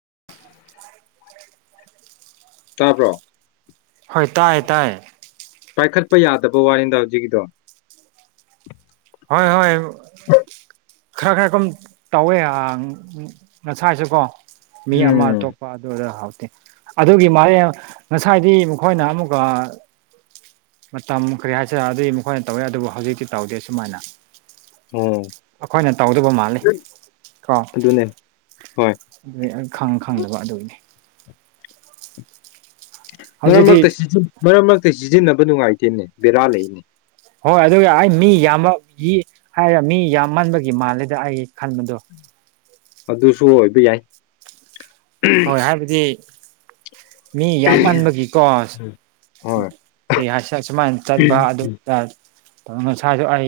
[inaudible] ꯇꯥꯕ꯭ꯔꯣ ꯍꯣꯏ ꯇꯥꯏꯌꯦ ꯇꯥꯏꯌꯦ ꯄꯥꯏꯈꯠꯄ ꯌꯥꯗꯕ ꯋꯥꯅꯤꯗꯥ ꯍꯧꯖꯤꯛꯀꯤꯗꯣ ꯍꯣꯏ ꯍꯣꯏ ꯈꯔ ꯈꯔ ꯁꯨꯝ ꯇꯧꯋꯦ ꯑ ꯉꯁꯥꯏꯁꯨ ꯀꯣ ꯃꯤ ꯑꯃꯥ ꯎꯝ ꯑꯇꯣꯞꯄꯥ ꯑꯗꯨꯗ ꯍꯧ ꯑꯗꯨꯒꯤ ꯃꯥꯂꯦ ꯉꯥꯁꯥꯏꯗꯤ ꯃꯈꯣꯏꯅ ꯑꯃꯨꯛꯀ ꯃꯇꯝ ꯀꯔꯤ ꯍꯥꯏꯁꯤꯔꯥ ꯑꯗꯨꯏ ꯃꯈꯣꯏꯅ ꯇꯧꯋꯦ ꯑꯗꯨꯕꯨ ꯍꯧꯖꯤꯛꯇꯤ ꯇꯧꯗꯦ ꯑꯁꯨꯃꯥꯏꯅ ꯑꯣ ꯑꯩꯈꯣꯏꯅ ꯇꯧꯗꯕ ꯃꯥꯜꯂꯤ ꯀꯣ ꯑꯗꯨꯅꯦ ꯍꯣꯏ ꯑꯗꯨ ꯈꯪ ꯈꯪꯗꯕ ꯑꯗꯨꯒꯤꯅꯦ ꯃꯔꯛ ꯍꯧꯖꯤꯛꯇꯤ ꯃꯔꯛꯇ ꯁꯤꯖꯤꯟ ꯃꯔꯛ ꯃꯔꯛꯇ ꯁꯤꯖꯤꯟꯅꯕ ꯅꯨꯡꯉꯥꯏꯇꯦꯅꯦ ꯕꯦꯔꯥ ꯂꯩꯅꯦ ꯍꯣꯏ ꯑꯗꯨꯒ ꯑꯩꯅꯥ ꯃꯤ ꯌꯥꯝꯃꯟꯒꯤ ꯍꯥꯏꯔꯦ ꯃꯤ ꯌꯥꯝꯃꯟꯕꯒꯤ ꯃꯥꯜꯂꯦꯗ ꯑꯩꯅꯥ ꯈꯟꯕꯗꯣ ꯑꯗꯨꯁꯨ ꯑꯣꯏꯕ ꯌꯥꯏ ꯍꯣꯏ ꯍꯥꯏꯕꯗꯤ ꯃꯤ ꯌꯥꯝꯃꯟꯕꯒꯤꯀꯣ ꯍꯣꯏ ꯀꯔꯤ ꯍꯥꯏꯁꯤꯔꯥ ꯁꯨꯃꯥꯏ ꯆꯠꯄꯥ ꯑꯗꯨꯗꯥ ꯉꯁꯥꯏꯁꯨ ꯑꯩ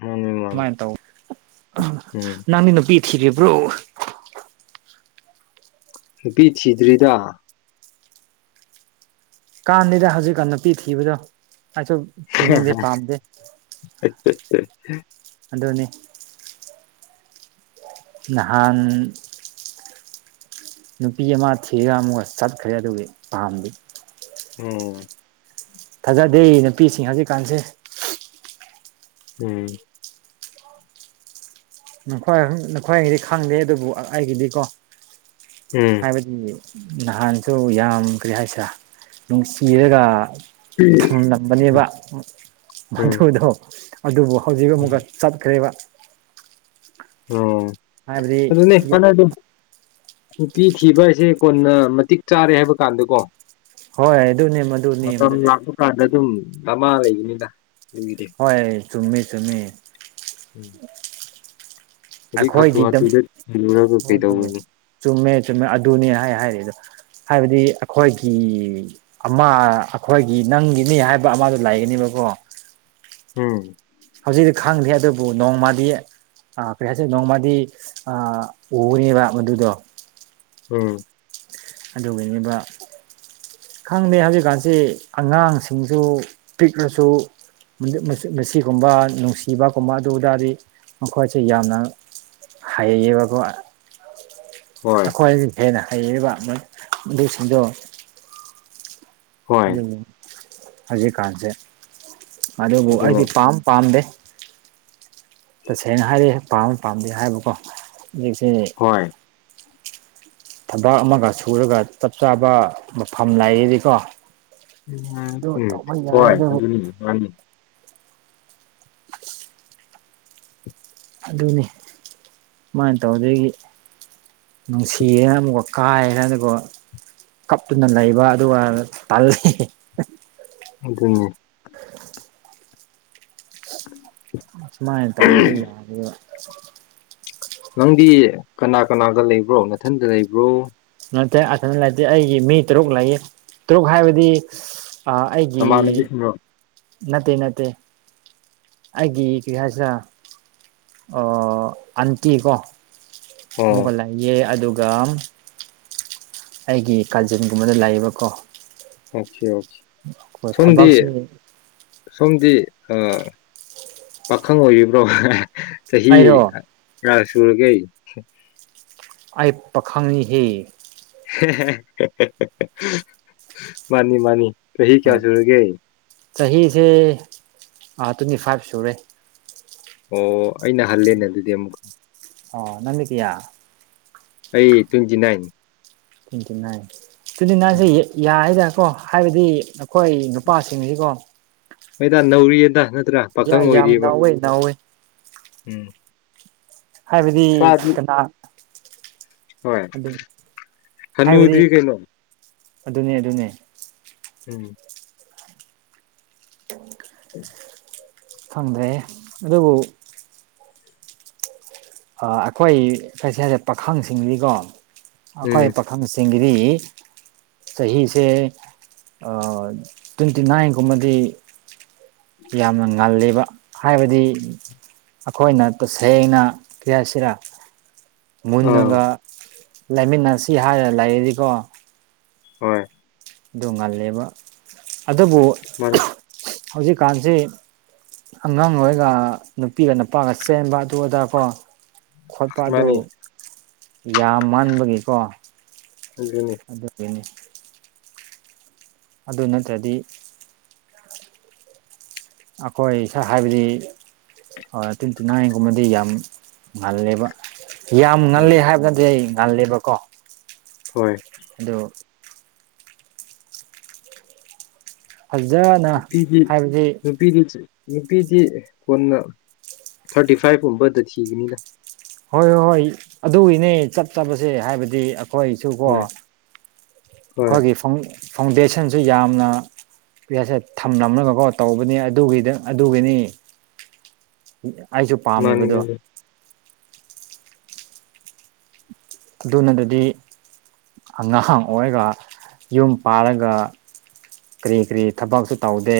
ꯃꯥꯅꯤ ꯃꯥꯅꯤ ꯁꯨꯃꯥꯏꯅ ꯇꯧ ꯎꯝ ꯅꯪꯗꯤ ꯅꯨꯄꯤ ꯊꯤꯔꯤꯕ꯭ꯔꯣ ꯅꯨꯄꯤ ꯊꯤꯗ꯭ꯔꯤꯗꯥ ꯀꯥꯟꯗꯦꯗꯥ ꯍꯧꯖꯤꯛꯀꯥꯟ ꯅꯨꯄꯤ ꯊꯤꯕꯗꯣ ꯑꯩꯁꯨ ꯊꯤꯅꯤꯡꯗꯦ ꯄꯝꯗꯦ ꯑꯗꯨꯅꯤ ꯅꯍꯥꯟ ꯅꯨꯄꯤ ꯑꯃꯥ ꯊꯤꯔꯥ ꯑꯃꯨꯛꯀ ꯆꯠꯈ꯭ꯔꯦ ꯑꯗꯨꯒꯤ ꯄꯥꯝꯗꯦ ꯎꯝ [inaudible] ꯊꯥꯖꯗꯦ ꯅꯨꯄꯤꯁꯤꯡ ꯍꯧꯖꯤꯛꯀꯥꯟꯁꯦ ꯎꯝ ꯅꯈꯣꯏ ꯅꯈꯣꯏꯒꯤꯗꯤ ꯈꯪꯗꯦ ꯑꯗꯨꯕꯨ ꯑꯩꯒꯤꯗꯤꯀꯣ ꯎꯝ ꯍꯥꯏꯕꯗꯤ ꯅꯍꯥꯟꯁꯨ ꯌꯥꯝ ꯀꯔꯤ ꯍꯥꯏꯁꯤꯔꯥ ꯅꯨꯡꯁꯤꯔꯒꯥ ꯊꯝꯂꯝꯕꯅꯦꯕꯥ ꯎꯝ ꯃꯗꯨꯗꯣ ꯑꯗꯨꯕꯨ ꯍꯧꯖꯤꯛ ꯑꯃꯨꯛꯀ ꯆꯠꯈ꯭ꯔꯦꯕꯥ ꯎꯝ [unintelligible] ꯍꯥꯏꯕꯗꯤ ꯌꯥ ꯅꯨꯄꯤ ꯊꯤꯕ ꯍꯥꯏꯁꯦ ꯀꯣꯟꯅ ꯃꯇꯤꯛ ꯆꯥꯔꯦ ꯍꯥꯏꯕ ꯀꯥꯟꯗꯀꯣ ꯍꯣꯏ ꯑꯗꯨꯅꯦ ꯃꯗꯨꯅꯦ ꯃꯇꯝ ꯃꯗꯨꯅꯦ ꯂꯥꯛꯄ ꯀꯥꯟꯗ ꯑꯗꯨꯝ ꯗꯃꯥ ꯂꯩꯅꯤꯗꯥ ꯍꯣꯏ ꯆꯃꯤ ꯆꯃꯤ ꯎꯝ ꯍꯧꯖꯤꯛ ꯍꯥꯊꯨ ꯑꯩꯈꯣꯏꯗꯤ ꯑꯗꯨꯝ ꯍꯥꯊꯨꯗ ꯊꯤꯔꯨꯔꯒ ꯍꯣꯏ ꯍꯣꯏ ꯀꯩꯗꯧꯔꯨꯅꯤ ꯆꯨꯝꯃꯦ ꯆꯨꯝꯃꯦ ꯑꯗꯨꯅꯦ ꯍꯥꯏ ꯍꯥꯏꯔꯦꯗꯣ ꯍꯥꯏꯕꯗꯤ ꯑꯩꯈꯣꯏꯒꯤ ꯑꯃ ꯑꯩꯈꯣꯏꯒꯤ ꯅꯪꯒꯤꯅꯤ ꯍꯥꯏꯕ ꯑꯃꯗꯨ ꯂꯥꯏꯅꯤ ꯅꯤꯕꯀꯣ ꯎꯝ ꯍꯧꯖꯤꯛꯇꯤ ꯈꯪꯗ꯭ꯦ ꯑꯗꯨꯕꯨ ꯅꯣꯡꯃꯗꯤ ꯄꯩꯁꯁꯦ ꯅꯣꯡꯃꯗꯤ ꯎꯅꯦꯕ ꯃꯗꯨꯗꯣ ꯎꯝ ꯑꯗꯨꯒ ꯑꯣꯏꯕ ꯈꯪꯗꯦ ꯍꯧꯖꯤꯛꯀꯥꯟꯁꯤ ꯑꯉꯥꯡꯁꯤꯡꯁꯨ ꯄꯤꯛꯂꯁꯨ ꯃꯁꯤꯒꯨꯝꯕ ꯅꯨꯡꯁꯤꯕꯒꯨꯝꯕ ꯑꯗꯨꯇꯥꯔꯗꯤ ꯃꯈꯣꯏꯁꯦ ꯌꯥꯝꯅ ꯍꯩꯕꯥꯕ ꯍꯣꯏ ꯑꯩꯈꯣꯏꯒꯤ ꯍꯦꯟꯅ ꯍꯩꯔꯤꯕ ꯑꯗꯨꯁꯤꯡꯗꯨꯣ ꯍꯣꯏ ꯑꯗꯨꯕꯨ ꯍꯧꯖꯤꯛꯀꯥꯟꯁꯦ ꯑꯗꯨꯕꯨ ꯑꯗꯨꯅꯦ ꯑꯩꯗꯤ ꯄꯥꯝ ꯄꯥꯝꯗꯦ ꯇꯁꯦꯡꯅ ꯍꯥꯏꯔ ꯄꯥꯝꯝꯕ ꯄꯥꯝꯗꯦ ꯍꯥꯏꯕꯀꯣ ꯍꯧꯖꯤꯛꯁꯤ ꯍꯣꯏ ꯊꯕꯛ ꯑꯃꯒ ꯁꯨꯔꯒ ꯆꯞ ꯆꯥꯕ ꯃꯐꯝ ꯂꯩꯔꯤꯗꯤꯀꯣ ꯎ ꯎꯝ ꯍꯣꯏ ꯑꯗꯨꯅꯤ ꯃꯥꯅꯤ ꯑꯗꯨꯅꯤ ꯁꯨꯃꯥꯏꯅ ꯇꯧꯗꯒꯤ ꯅꯨꯡꯁꯤꯌꯦꯦꯅ ꯑꯃ ꯀꯥꯏ ꯍꯥꯏꯅꯕꯨ ꯀꯞꯇꯨꯅ ꯂꯩꯕ ꯑꯗꯨꯒ ꯇꯜꯂꯤ ꯑꯗꯨꯅꯦ ꯎꯝ ꯁꯨꯃꯥꯏꯅ ꯇꯧꯗꯦꯗꯤ ꯌꯥ ꯅꯪꯗꯤ ꯀꯅꯥ ꯀꯅꯥꯗ ꯂꯩꯕ꯭ꯔꯣ ꯃꯊꯟꯗ ꯂꯩꯕ꯭ꯔꯣ ꯅꯠꯇ꯭ꯔꯦ ꯑꯗ ꯂꯩꯇꯦ ꯑꯩꯒꯤ ꯃꯤ ꯇꯔꯨꯛ ꯂꯩꯌꯦ ꯇꯔꯨꯛ ꯍꯥꯏꯕꯗꯤ ꯑꯩꯒꯤ ꯅꯃꯥꯟꯅꯕꯤꯁꯤꯡꯔꯣ ꯅꯠꯇꯦ ꯅꯠꯇꯦ ꯑꯩꯒꯤ ꯀꯔꯤ ꯍꯥꯏꯁꯤꯦ ꯑꯣ ꯑꯟꯇꯤ ꯀꯣ ꯑꯣ ꯃꯨꯒꯠꯂꯛꯏꯑꯦ ꯑꯗꯨꯒ ꯑꯩꯒꯤ ꯀꯥꯖꯤꯟꯒꯨꯝꯕꯗ ꯂꯩꯌꯦꯕꯀꯣ ꯑꯣꯀꯦ ꯑꯣꯀꯦ ꯍꯣꯏ ꯁꯣꯝꯗꯤ ꯊꯕꯛꯁꯤ ꯁꯣꯝꯗꯤ ꯄꯥꯈꯪ ꯑꯣꯏꯔꯤꯕ꯭ꯔꯣ ꯆꯍꯤꯍꯤ ꯑꯩꯔꯣ ꯔꯥꯁ ꯆꯨꯔꯒ ꯑꯩ ꯄꯥꯈꯪꯉꯍ ꯃꯥꯅꯤ ꯃꯥꯅꯤ ꯆꯍꯤ ꯀꯌꯥ ꯍꯣꯏ ꯁꯨꯔꯒꯦ ꯆꯍꯤꯁꯦ ꯇ꯭ꯋꯦꯟꯇꯤ ꯐꯥꯏꯚ ꯁꯨꯔꯦ ꯑꯣ ꯑꯩꯅ ꯍꯜꯂꯦꯅꯦ ꯑꯗꯨꯗꯤ ꯑꯃꯨꯛꯀ ꯑꯣ ꯅꯟꯀꯌꯥ ꯑꯩ ꯇ꯭ꯋꯦꯟꯇꯤ ꯅꯥꯏꯟ ꯀ ꯇꯗꯤ ꯅꯁ ꯎꯝ ꯌꯥ ꯍꯥꯏꯗ ꯀꯣ ꯍꯥꯏꯕꯗꯤ ꯑꯩꯈꯣꯏ ꯅꯨꯄꯥꯁꯤꯡꯁꯤꯀꯣ ꯍꯣꯏꯗ ꯅꯧꯔꯤꯌꯦꯗ ꯅꯠꯇ꯭ꯔꯥ ꯄꯥꯈꯪ ꯌꯥꯝ ꯑꯣꯏꯔꯤꯑꯕ ꯅꯧꯋꯦ ꯅꯧꯋꯦ ꯎꯝ ꯍꯥꯏꯕꯗꯤ ꯈꯔꯗꯤ ꯀꯅꯥ ꯍꯣꯏ ꯑꯗꯨ ꯍꯥꯏꯕꯗꯤ ꯍꯅꯨꯗ꯭ꯔꯤ ꯀꯩꯅꯣ ꯑꯗꯨꯅꯦ ꯑꯗꯨꯅꯦ ꯎꯝ ꯎꯝ ꯐꯪꯗ꯭ꯔꯦ ꯑꯗꯨꯕꯨ ꯑꯩꯈꯣꯏ ꯀꯩꯁꯤ ꯍꯥꯏꯔꯦ ꯄꯥꯈꯪꯁꯤꯡꯗꯤꯀꯣ ꯎꯝ ꯑꯩꯈꯣꯏ ꯄꯥꯈꯪꯁꯤꯡꯒꯤ ꯑꯩ ꯆꯍꯤꯁꯦ ꯇ꯭ꯋꯦꯟꯇꯤ ꯅꯥꯏꯟꯒꯨꯝꯕꯗꯤ ꯌꯥꯝꯅ ꯉꯜꯂꯤꯕ ꯍꯥꯏꯕꯗꯤ ꯑꯩꯈꯣꯏꯅ ꯇꯁꯦꯡꯅ ꯀꯌꯥꯁꯤꯔ ꯑꯥ ꯃꯟꯅꯒ ꯂꯩꯃꯤꯟꯅꯁꯤ ꯍꯥꯏꯔ ꯂꯩꯔꯔꯤꯀꯣ ꯍꯣꯏ ꯑꯗꯨ ꯉꯜꯂꯦꯕ ꯑꯗꯨꯕꯨ ꯃꯥꯅꯤ ꯍꯧꯖꯤꯛꯀꯥꯟꯁꯤ ꯑꯉꯥꯡꯍꯣꯏꯒ ꯅꯨꯄꯤꯒ ꯅꯨꯄꯥꯒ ꯆꯦꯟꯕ ꯑꯗꯨ ꯑꯗꯥꯀꯣ ꯈꯣꯠꯄ ꯑꯗꯨ ꯃꯥꯅꯤ ꯌꯥꯝ ꯃꯥꯟꯕꯒꯤꯀꯣ ꯑꯗꯨꯅꯤ ꯑꯗꯨꯗꯅꯤ ꯑꯗꯨ ꯅꯠꯇ꯭ꯔꯗꯤ ꯑꯩꯈꯣꯏ ꯏꯁꯥ ꯍꯥꯏꯕꯗꯤ ꯍꯣꯏ ꯇꯤꯟ ꯇꯤꯅꯥꯒꯨꯝꯕꯗꯤ ꯌꯥꯝ ꯉꯜꯂꯦꯕ ꯌꯥꯝ ꯉꯜꯂꯦ ꯎꯝ ꯍꯥꯏꯕꯅꯗꯤ ꯑꯩ ꯉꯜꯂꯦꯕꯀꯣ ꯍꯣꯏ ꯑꯗꯨ ꯐꯖꯅ ꯄꯤꯗꯤ ꯍꯥꯏꯕꯗꯤ ꯄꯤꯗꯤꯁꯦ ꯅꯨꯄꯤꯗꯤ ꯀꯣꯟꯅ ꯊꯥꯔꯇꯤ ꯐꯥꯏꯚꯀꯨꯝꯕꯗ ꯊꯤꯒꯅꯤꯅ ꯍꯣꯏ ꯍꯣꯏ ꯍꯣꯏ ꯑꯗꯨꯒꯤꯅꯦ ꯆꯠꯇꯕꯁꯦ ꯍꯥꯏꯕꯗꯤ ꯑꯩꯈꯣꯏꯁꯨꯀꯣ ꯍꯣꯏ ꯍꯣꯏ ꯑꯩꯈꯣꯏꯒꯤ ꯐꯥꯎꯟꯗꯦꯁꯟꯁꯨ ꯌꯥꯝꯅ ꯄꯁꯦ ꯊꯝꯂꯝꯅꯒꯀꯣ ꯇꯧꯕꯅꯤ ꯑꯗꯨꯒꯤꯗꯪ ꯑꯗꯨꯒꯤꯅꯤ ꯑꯩꯁꯨ ꯃꯥꯅꯤ ꯄꯥꯝꯃꯤꯕꯗꯣ ꯃꯥꯅꯤ ꯑꯗꯨꯅ ꯑꯗꯨꯗꯤ ꯑꯉꯥꯡ ꯑꯣꯏꯔꯒ ꯌꯨꯝ ꯄꯥꯔꯒ ꯀꯔꯤ ꯀꯔꯤ ꯊꯕꯛꯁꯨ ꯇꯧꯗꯦ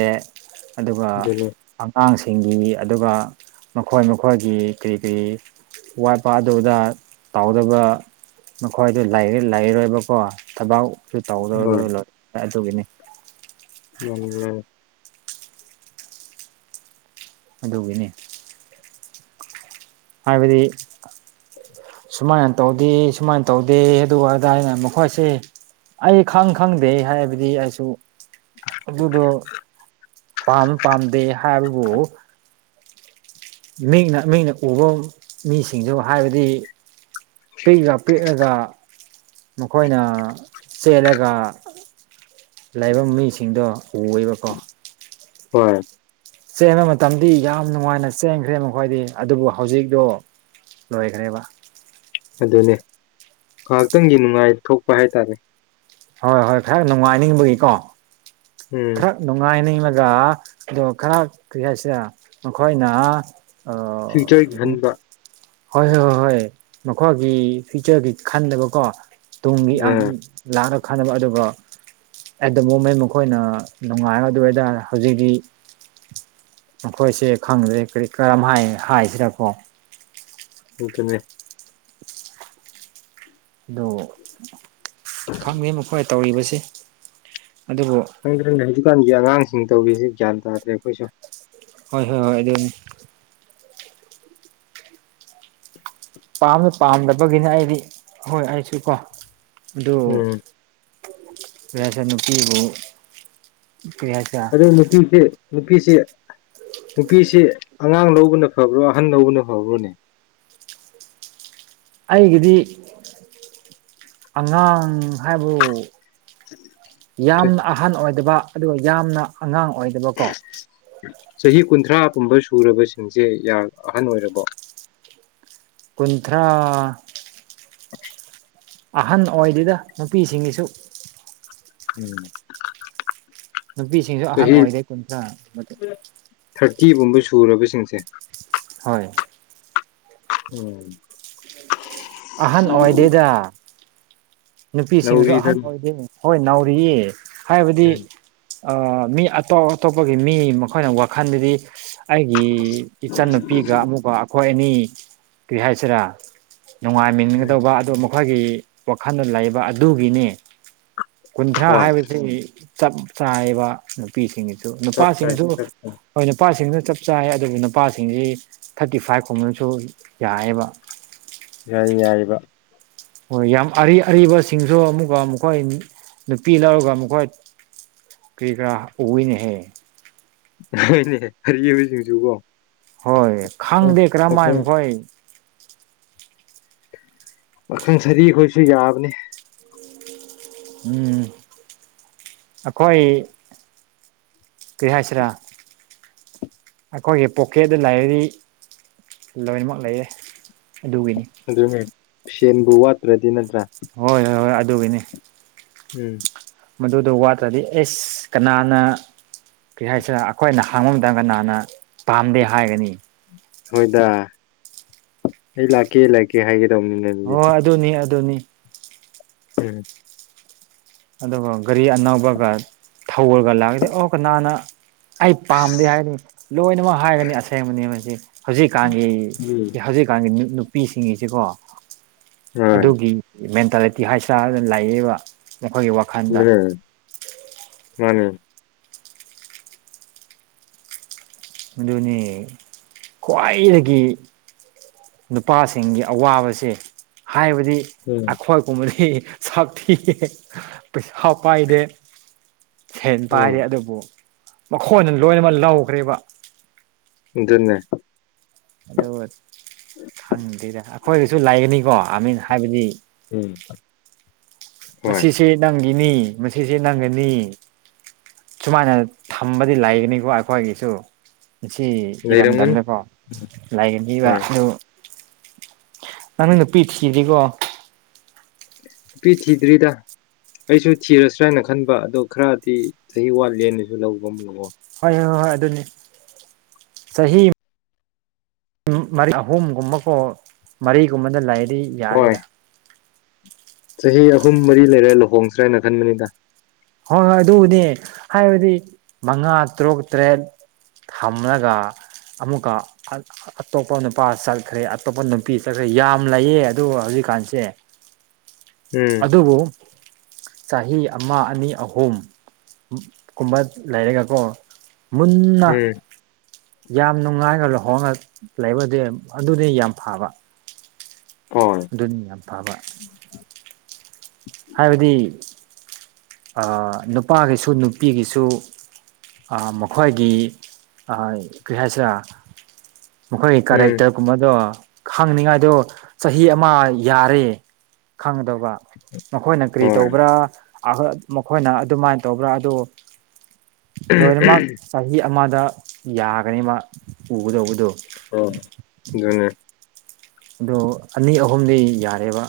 ꯑꯗꯨꯒ ꯑꯗꯨꯅꯤ ꯑꯉꯥꯡꯁꯤꯡꯒꯤ ꯑꯗꯨꯒ ꯃꯈꯣꯏ ꯃꯈꯣꯏꯒꯤ ꯀꯔꯤ ꯀꯔꯤ ꯋꯥꯠꯄ ꯑꯗꯨꯗ ꯇꯥꯎꯗꯕ ꯃꯈꯣꯏꯗ ꯂꯩꯔꯣꯏꯕꯀꯣ ꯊꯕꯛꯁꯨ ꯇꯧꯗꯗ ꯍꯣꯏ ꯑꯗꯨꯒꯤꯅꯤ ꯎꯝ ꯑꯗꯨꯒꯤꯅꯦ ꯍꯥꯏꯕꯗꯤ ꯁꯨꯃꯥꯏꯅ ꯇꯧꯗꯦ ꯁꯨꯃꯥꯏꯅ ꯇꯧꯗꯦ ꯑꯗꯨ ꯑꯣꯏꯗꯥ ꯑꯩꯅ ꯃꯈꯣꯏꯁꯦ ꯑꯩ ꯈꯪ ꯈꯪꯗꯦ ꯍꯥꯏꯕꯗꯤ ꯑꯩꯁꯨ ꯑꯗꯨꯗꯣ ꯄꯥꯝ ꯄꯥꯝꯗꯦ ꯍꯥꯏꯕꯕꯨ ꯃꯤꯅ ꯃꯤꯅ ꯎꯕ ꯃꯤꯁꯤꯡꯗꯨ ꯍꯥꯏꯕꯗꯤ ꯄꯦꯒꯥ ꯄꯦꯒ ꯃꯈꯣꯏꯅ ꯆꯦꯜꯂꯒ ꯂꯥꯏꯕ ꯃꯤꯁꯤꯡꯗꯣ ꯎꯋꯦꯕꯀꯣ ꯍꯣꯏ ꯆꯦꯟꯕ ꯃꯇꯝꯗꯤ ꯌꯥꯝ ꯅꯨꯡꯉꯥꯏꯅ ꯆꯦꯟꯈ꯭ꯔꯦ ꯃꯈꯣꯏꯗꯤ ꯑꯗꯨꯕꯨ ꯍꯧꯖꯤꯛꯇꯛꯇꯣ ꯂꯣꯏꯈꯅꯦꯕ ꯑꯗꯨꯅꯦ ꯉꯥꯏꯍꯥꯛꯇꯪꯒꯤ ꯅꯨꯡꯉꯥꯏ ꯊꯣꯛꯄ ꯍꯥꯏꯇꯥꯔꯦ ꯍꯣꯏ ꯍꯣꯏ ꯈꯔ ꯅꯨꯡꯉꯥꯏꯅꯤꯡꯕꯒꯤꯀꯣ ꯎꯝ ꯈꯔ ꯅꯨꯡꯉꯥꯏꯅꯤꯡꯉꯒ ꯑꯣ ꯈꯔ ꯀꯔꯤ ꯍꯥꯏꯁꯦ ꯃꯈꯣꯏꯅ ꯑ ꯐ꯭ꯌꯨꯆꯔꯒꯤ ꯑꯗꯨꯝ ꯈꯟꯕ ꯍꯣꯏ ꯍꯣꯏ ꯍꯣꯏ ꯍꯣꯏ ꯃꯈꯣꯏꯒꯤ ꯐꯤꯌꯨꯆꯔꯒꯤ ꯈꯟꯗꯕꯀꯣ ꯇꯨꯡꯒꯤ ꯑ ꯂꯥꯛꯅ ꯈꯟꯅꯕ ꯑꯗꯨꯒ ꯑꯦꯠ ꯗ ꯃꯣꯃꯦꯟ ꯃꯈꯣꯏꯅ ꯅꯨꯡꯉꯥꯏ ꯑꯗꯨ ꯑꯣꯏꯇꯥꯔ ꯍꯧꯖꯤꯛꯛꯇꯤ ꯃꯈꯣꯏꯁꯦ ꯈꯪꯗ꯭ꯔꯦ ꯀꯔꯝ ꯍꯥꯏꯁꯤꯔꯀꯣ ꯍꯇꯅꯦ ꯑꯗꯨ ꯈꯪꯒꯦ ꯃꯈꯣꯏ ꯇꯧꯔꯤꯕꯁꯦ ꯈꯪꯗ꯭ꯔꯦꯅꯦ ꯍꯧꯖꯤꯛꯀꯥꯟꯒꯤ ꯑꯉꯥꯡꯁꯤꯡ ꯇꯧꯕꯤꯁꯤ ꯒ꯭ꯌꯥꯟ ꯇꯥꯗ꯭ꯔꯦ ꯑꯩꯈꯣꯏꯁꯨ ꯍꯣꯏ ꯍꯣꯏ ꯍꯣꯏ ꯑꯗꯨꯣꯏꯅꯤ ꯄꯥꯝꯃꯦ ꯄꯥꯝꯗꯕꯒꯤꯅ ꯑꯩꯗꯤ ꯍꯣꯏ ꯑꯩꯁꯨ ꯀꯣ ꯑꯗꯨ ꯎꯝ ꯔꯁ ꯅꯨꯨꯄꯤꯕꯨ ꯑꯔ ꯃꯨꯁꯤꯤꯁ ꯅꯨꯄꯤꯁꯤ ꯅꯨꯄꯤꯁꯤ ꯑꯉꯥꯡ ꯂꯧꯕꯅ ꯐꯕ꯭ꯔꯣ ꯑꯍꯟ ꯂꯧꯕꯅ ꯐꯕ꯭ꯔꯣꯅꯦ ꯑꯩꯒꯤꯗꯤ ꯑꯉꯥꯡ ꯍꯥꯏꯕ ꯌꯥꯝꯅ ꯑꯍꯟ ꯑꯣꯏꯗꯕ ꯑꯗꯨꯒ ꯌꯥꯝꯅ ꯑꯉꯥꯡ ꯑꯣꯏꯗꯕꯀꯣ ꯆꯍꯤ ꯀꯨꯟꯊ꯭ꯔꯥ ꯄꯨꯝꯕ ꯁꯨꯔꯕꯁꯤꯡꯁꯦ ꯑꯍꯟ ꯑꯣꯏꯔꯕꯣ ꯀꯨꯟꯊ꯭ꯔꯥ [unintelligible] ꯑꯍꯟ ꯑꯣꯏꯗꯨꯗ ꯅꯨꯄꯤꯁꯤꯡꯒꯤꯁꯨ ꯎꯃꯦ ꯅꯨꯄꯤꯁꯤꯡꯁꯨ ꯑꯍꯟ ꯑꯣꯏꯔꯦ ꯀꯨꯟꯊ꯭ꯔꯥ ꯑꯀꯤꯒꯨꯝꯕ ꯁꯨꯔꯕꯁꯤꯡꯁꯦ ꯍꯣꯏ ꯎꯝ ꯑꯍꯟ ꯑꯣꯏꯗꯦꯗ ꯅꯨꯄꯤꯁꯤꯡꯅꯁꯨ ꯅꯥꯎꯔꯤꯗ ꯑꯍꯟ ꯑꯣꯏꯗꯦ ꯍꯣꯏ ꯅꯥꯎꯔꯤꯌꯦ ꯍꯥꯏꯕꯗꯤ ꯎꯝ ꯃꯤ ꯑꯇꯣꯞ ꯑꯇꯣꯞꯄꯒꯤ ꯃꯤ ꯃꯈꯣꯏꯅ ꯋꯥꯈꯜꯗꯨꯗꯤ ꯑꯩꯒꯤ ꯏꯆꯟꯅꯨꯄꯤꯒ ꯑꯃꯨꯛꯀ ꯑꯩꯈꯣꯏ ꯑꯅꯤ ꯀꯔꯤ ꯍꯥꯏꯁꯤꯔꯥ ꯎꯝ ꯅꯨꯡꯉꯥꯏꯃꯤꯟꯒꯗꯧꯕ ꯑꯗꯨ ꯃꯈꯣꯏꯒꯤ ꯋꯥꯈꯜꯗ ꯂꯩꯕ ꯑꯗꯨꯒꯤꯅꯤ ꯀꯨꯟꯊ꯭ꯔꯥ ꯍꯣꯏ ꯍꯥꯏꯕꯁꯤ ꯆꯞ ꯆꯥꯏꯕ ꯅꯨꯄꯤꯁꯤꯡꯒꯤ ꯆꯞ ꯆꯥꯏ ꯅꯨꯄꯥꯁꯤꯡꯁꯨ ꯆꯞ ꯆꯥꯏ ꯍꯣꯏ ꯅꯨꯄꯥꯁꯤꯡꯁꯨ ꯆꯞ ꯆꯥꯏ ꯑꯗꯨꯕꯨ ꯅꯨꯄꯥꯁꯤꯡꯁꯤ ꯊꯥꯔꯇꯤ ꯐꯥꯏꯚ ꯀꯨꯝꯕꯅꯁꯨ ꯌꯥꯌꯦꯕ ꯀꯔꯤꯉꯏꯕ ꯍꯣꯏ ꯌꯥꯝ ꯑꯔꯤ ꯑꯔꯤꯕꯁꯤꯡꯁꯨ ꯑꯃꯨꯛꯀ ꯃꯈꯣꯏ ꯅꯨꯄꯤ ꯂꯧꯔꯒ ꯃꯈꯣꯏ ꯀꯔꯤꯔꯥ ꯑꯣꯚꯤꯟ ꯍ ꯅꯣꯏꯅꯦ ꯍꯔꯤꯁꯤꯡꯁꯨꯀꯣ ꯍꯣꯏ ꯈꯪꯗꯦ ꯀꯔꯝꯃꯥꯏꯈꯣꯏ ꯄꯥꯈꯪ ꯁꯗꯤ ꯑꯩꯈꯣꯏꯁꯨ ꯌꯥꯕꯅꯤ ꯎꯝ ꯑꯩꯈꯣꯏ ꯄꯔꯤꯍꯥꯏꯁꯤꯔ ꯑꯩꯈꯣꯏꯒꯤ ꯄꯣꯛꯀꯦꯠꯇ ꯂꯥꯏꯔꯤꯦꯔꯤ ꯂꯣꯏꯅꯃꯛ ꯂꯩꯔꯦ ꯑꯗꯨꯒꯤꯅꯤ ꯁꯦꯕꯨ ꯋꯥꯇ꯭ꯔꯗꯤꯤꯟꯗ꯭ꯔꯥ ꯍꯣꯏ ꯍꯣꯏ ꯍꯣꯏ ꯑꯗꯨꯒꯤꯅꯦ ꯎꯝ ꯃꯗꯨꯗꯣ ꯋꯥꯠꯇ꯭ꯔꯗꯤ ꯑꯦꯁ ꯀꯅꯥꯅ ꯀꯩ ꯍꯥꯏꯁꯤꯅ ꯑꯩꯈꯣꯏꯅ ꯍꯥꯡꯕ ꯃꯇꯝꯗ ꯅꯥꯟꯅ ꯄꯥꯝꯗꯦ ꯍꯥꯏꯒꯅꯤ ꯍꯣꯏꯗ ꯑꯩ ꯂꯥꯛꯀꯦ ꯂꯥꯛꯀꯦ ꯍꯥꯏꯒꯦ ꯗꯧꯕꯅꯤꯅ ꯑꯗꯨꯗꯤ ꯑꯗꯣꯅꯤ ꯎꯝ ꯑꯗꯨꯒ ꯒꯥꯔꯤ ꯑꯅꯧꯕꯒ ꯊꯧꯔꯒ ꯂꯥꯛꯑꯒꯗꯤ ꯑꯣ ꯀꯅꯥꯅ ꯑꯩ ꯄꯥꯝꯗꯦ ꯍꯥꯏꯒꯅꯤ ꯂꯣꯏꯅꯃꯛ ꯍꯥꯏꯒꯅꯤ ꯑꯁꯦꯡꯕꯅꯦ ꯃꯁꯤ ꯍꯧꯖꯤꯛꯀꯥꯟꯒꯤ ꯍꯧꯖꯤꯛꯀꯥꯟꯒꯤ ꯅꯨꯄꯤꯁꯤꯡꯒꯤꯁꯤꯀꯣ ꯍꯣꯏ ꯑꯗꯨꯒꯤ ꯃꯦꯟꯇꯥꯂꯤꯇꯤ ꯍꯥꯏꯁꯅ ꯂꯥꯛꯑꯕ ꯃꯈꯣꯏꯒꯤ ꯋꯥꯈꯜꯗ ꯑꯗꯨꯅꯦ ꯃꯥꯅꯦ ꯑꯗꯨꯅꯤ ꯈ꯭ꯋꯥꯏꯗꯒꯤ ꯅꯨꯄꯥꯁꯤꯡꯒꯤ ꯑꯋꯥꯕꯁꯦ ꯍꯥꯏꯕꯗꯤ ꯎꯝ ꯑꯩꯈꯣꯏ ꯄꯨꯝꯕꯗꯤ ꯁꯛ ꯊꯤ ꯄꯩꯁꯥ ꯄꯥꯏꯗꯦ ꯁꯦꯟ ꯎꯝ ꯄꯥꯏꯔ ꯑꯗꯨꯕꯨ ꯃꯈꯣꯏꯅ ꯂꯣꯏꯅꯃꯛ ꯂꯧꯈ꯭ꯔꯦꯕ ꯑꯗꯨꯟꯅꯦ ꯑꯗꯨꯒ ꯈꯪꯗꯦꯗ ꯑꯩꯈꯣꯏꯗꯁꯨ ꯂꯩꯒꯅꯤꯀꯣ ꯑꯥꯔꯃꯤꯟ ꯍꯥꯏꯕꯗꯤ ꯎꯝ ꯍꯣꯏ ꯃꯁꯤꯁꯦ ꯅꯪꯒꯤꯅꯤ ꯃꯁꯤꯁꯦ ꯅꯪꯒꯅꯤ ꯁꯨꯃꯥꯏꯅ ꯊꯝꯕꯗꯤ ꯂꯩꯒꯅꯤꯀꯣ ꯑꯩꯈꯣꯏꯒꯤꯁꯨ ꯉ ꯂꯩꯔꯝꯒꯅꯤ ꯏꯔꯝꯗꯝꯗꯀꯣ ꯎꯝ ꯂꯥꯏꯒ ꯄꯕ ꯍꯣꯏ ꯑꯗꯨ ꯅꯪ ꯅꯨꯄꯤ ꯗꯤꯀꯣ ꯅꯨ ꯄꯤ ꯊꯤꯗ꯭ꯔꯤꯗ ꯑꯩꯁꯨ ꯊꯤꯔꯁ꯭ꯔꯥ ꯍꯥꯏꯅ ꯈꯟꯕ ꯑꯗꯣ ꯈꯔꯗꯤ ꯆꯍꯤ ꯋꯥꯠꯂꯦꯅꯁꯨ ꯂꯧꯕ ꯑꯃ ꯂꯛꯑꯣ ꯍꯣꯏ ꯍꯣꯏ ꯍꯣꯏ ꯍꯣꯏ ꯑꯗꯨꯅꯤ ꯆꯍꯤ ꯑꯍꯨꯝꯒꯨꯝꯕꯀꯣ ꯃꯔꯤꯒꯨꯝꯕꯗ ꯂꯩꯗꯤ ꯍꯣꯏ ꯌꯥꯔꯤꯗ ꯆꯍꯤ ꯑꯍꯨꯝ ꯃꯔꯤ ꯂꯩꯔꯦ ꯂꯨꯍꯣꯡꯁ꯭ꯔꯦ ꯍꯥꯏꯅ ꯈꯟꯕꯅꯤꯗ ꯍꯣꯏ ꯍꯣꯏ ꯑꯗꯨꯕꯨꯅꯦ ꯍꯥꯏꯕꯗꯤ ꯃꯉꯥ ꯇꯔꯨꯛ ꯇꯔꯦꯠ ꯊꯝꯂꯒ ꯑꯃꯨꯛꯀ ꯑꯇꯣꯞꯄ ꯅꯨꯄꯥ ꯆꯠꯈ꯭ꯔꯦ ꯑꯇꯣꯞꯄ ꯅꯨꯄꯤ ꯆꯠꯈ꯭ꯔꯦ ꯌꯥꯝ ꯂꯩꯌꯦ ꯑꯗꯨꯒ ꯍꯧꯖꯤꯛ ꯀꯥꯟꯁꯦ ꯎꯝ ꯑꯗꯨꯕꯨ ꯆꯍꯤ ꯑꯃ ꯑꯅꯤ ꯑꯍꯨꯝ ꯀꯨꯝꯕ ꯂꯩꯔꯒꯀꯣ ꯃꯨꯟꯅ ꯎꯝ ꯌꯥꯝ ꯅꯨꯡꯉꯥꯏꯅ ꯂꯨꯍꯣꯡꯉ ꯂꯩꯕꯗꯤ ꯑꯗꯨꯗꯤ ꯌꯥꯝ ꯐꯕ ꯍꯣꯏ ꯅꯤ ꯌꯥꯝꯝꯐꯥꯕ ꯍꯥꯏꯕꯗꯤ ꯅꯨꯄꯥꯒꯤꯁꯨ ꯅꯨꯄꯤꯒꯤꯁꯨ ꯃꯈꯣꯏꯒꯤ ꯀꯔꯤ ꯍꯥꯏꯁꯤꯔ ꯃꯈꯣꯏꯒꯤ ꯎꯝ ꯀꯦꯔꯦꯛꯇꯔꯒꯨꯝꯕꯗꯣ ꯈꯪꯅꯤꯡꯉꯥꯏꯗꯣ ꯆꯍꯤ ꯑꯃ ꯌꯥꯔꯦ ꯈꯪꯒꯗꯧꯕ ꯃꯈꯣꯏꯅ ꯀꯔꯤ ꯍꯣꯏ ꯇꯧꯕ꯭ꯔꯥ ꯃꯈꯣꯏꯅ ꯑꯗꯨꯃꯥꯏꯅ ꯇꯧꯕ꯭ꯔꯥ ꯑꯗꯨ ꯂꯣꯏꯅꯃꯛ ꯆꯍꯤ ꯑꯃꯗ ꯌꯥꯒꯅꯤ ꯃꯥ ꯎꯒꯗꯧꯕꯗꯣ ꯑ ꯑꯗꯨꯅꯦ ꯑꯗꯣ ꯑꯅꯤ ꯑꯍꯨꯝꯗꯤ ꯌꯥꯔꯦꯕ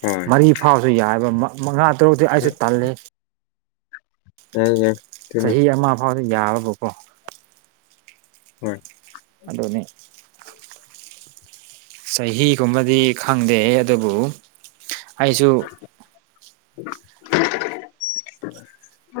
ꯍꯣꯏ ꯃꯔꯤ ꯐꯥꯎꯕꯁꯨ ꯌꯥꯏꯑꯕ ꯃꯉꯥ ꯇꯔꯨꯛꯇꯗꯤꯤ ꯑꯩꯁꯨ ꯇꯜꯂꯤ ꯍ ꯆꯍꯤ ꯑꯃ ꯐꯥꯎꯗ ꯌꯥꯕꯀꯣ ꯍꯣꯏ ꯑꯗꯨꯗꯅꯦꯅꯤ ꯆꯍꯤꯒꯨꯝꯕꯗꯤ ꯈꯪꯗꯦ ꯑꯗꯨꯕꯨ ꯑꯩꯁꯨ [unintelligible] [inaudible]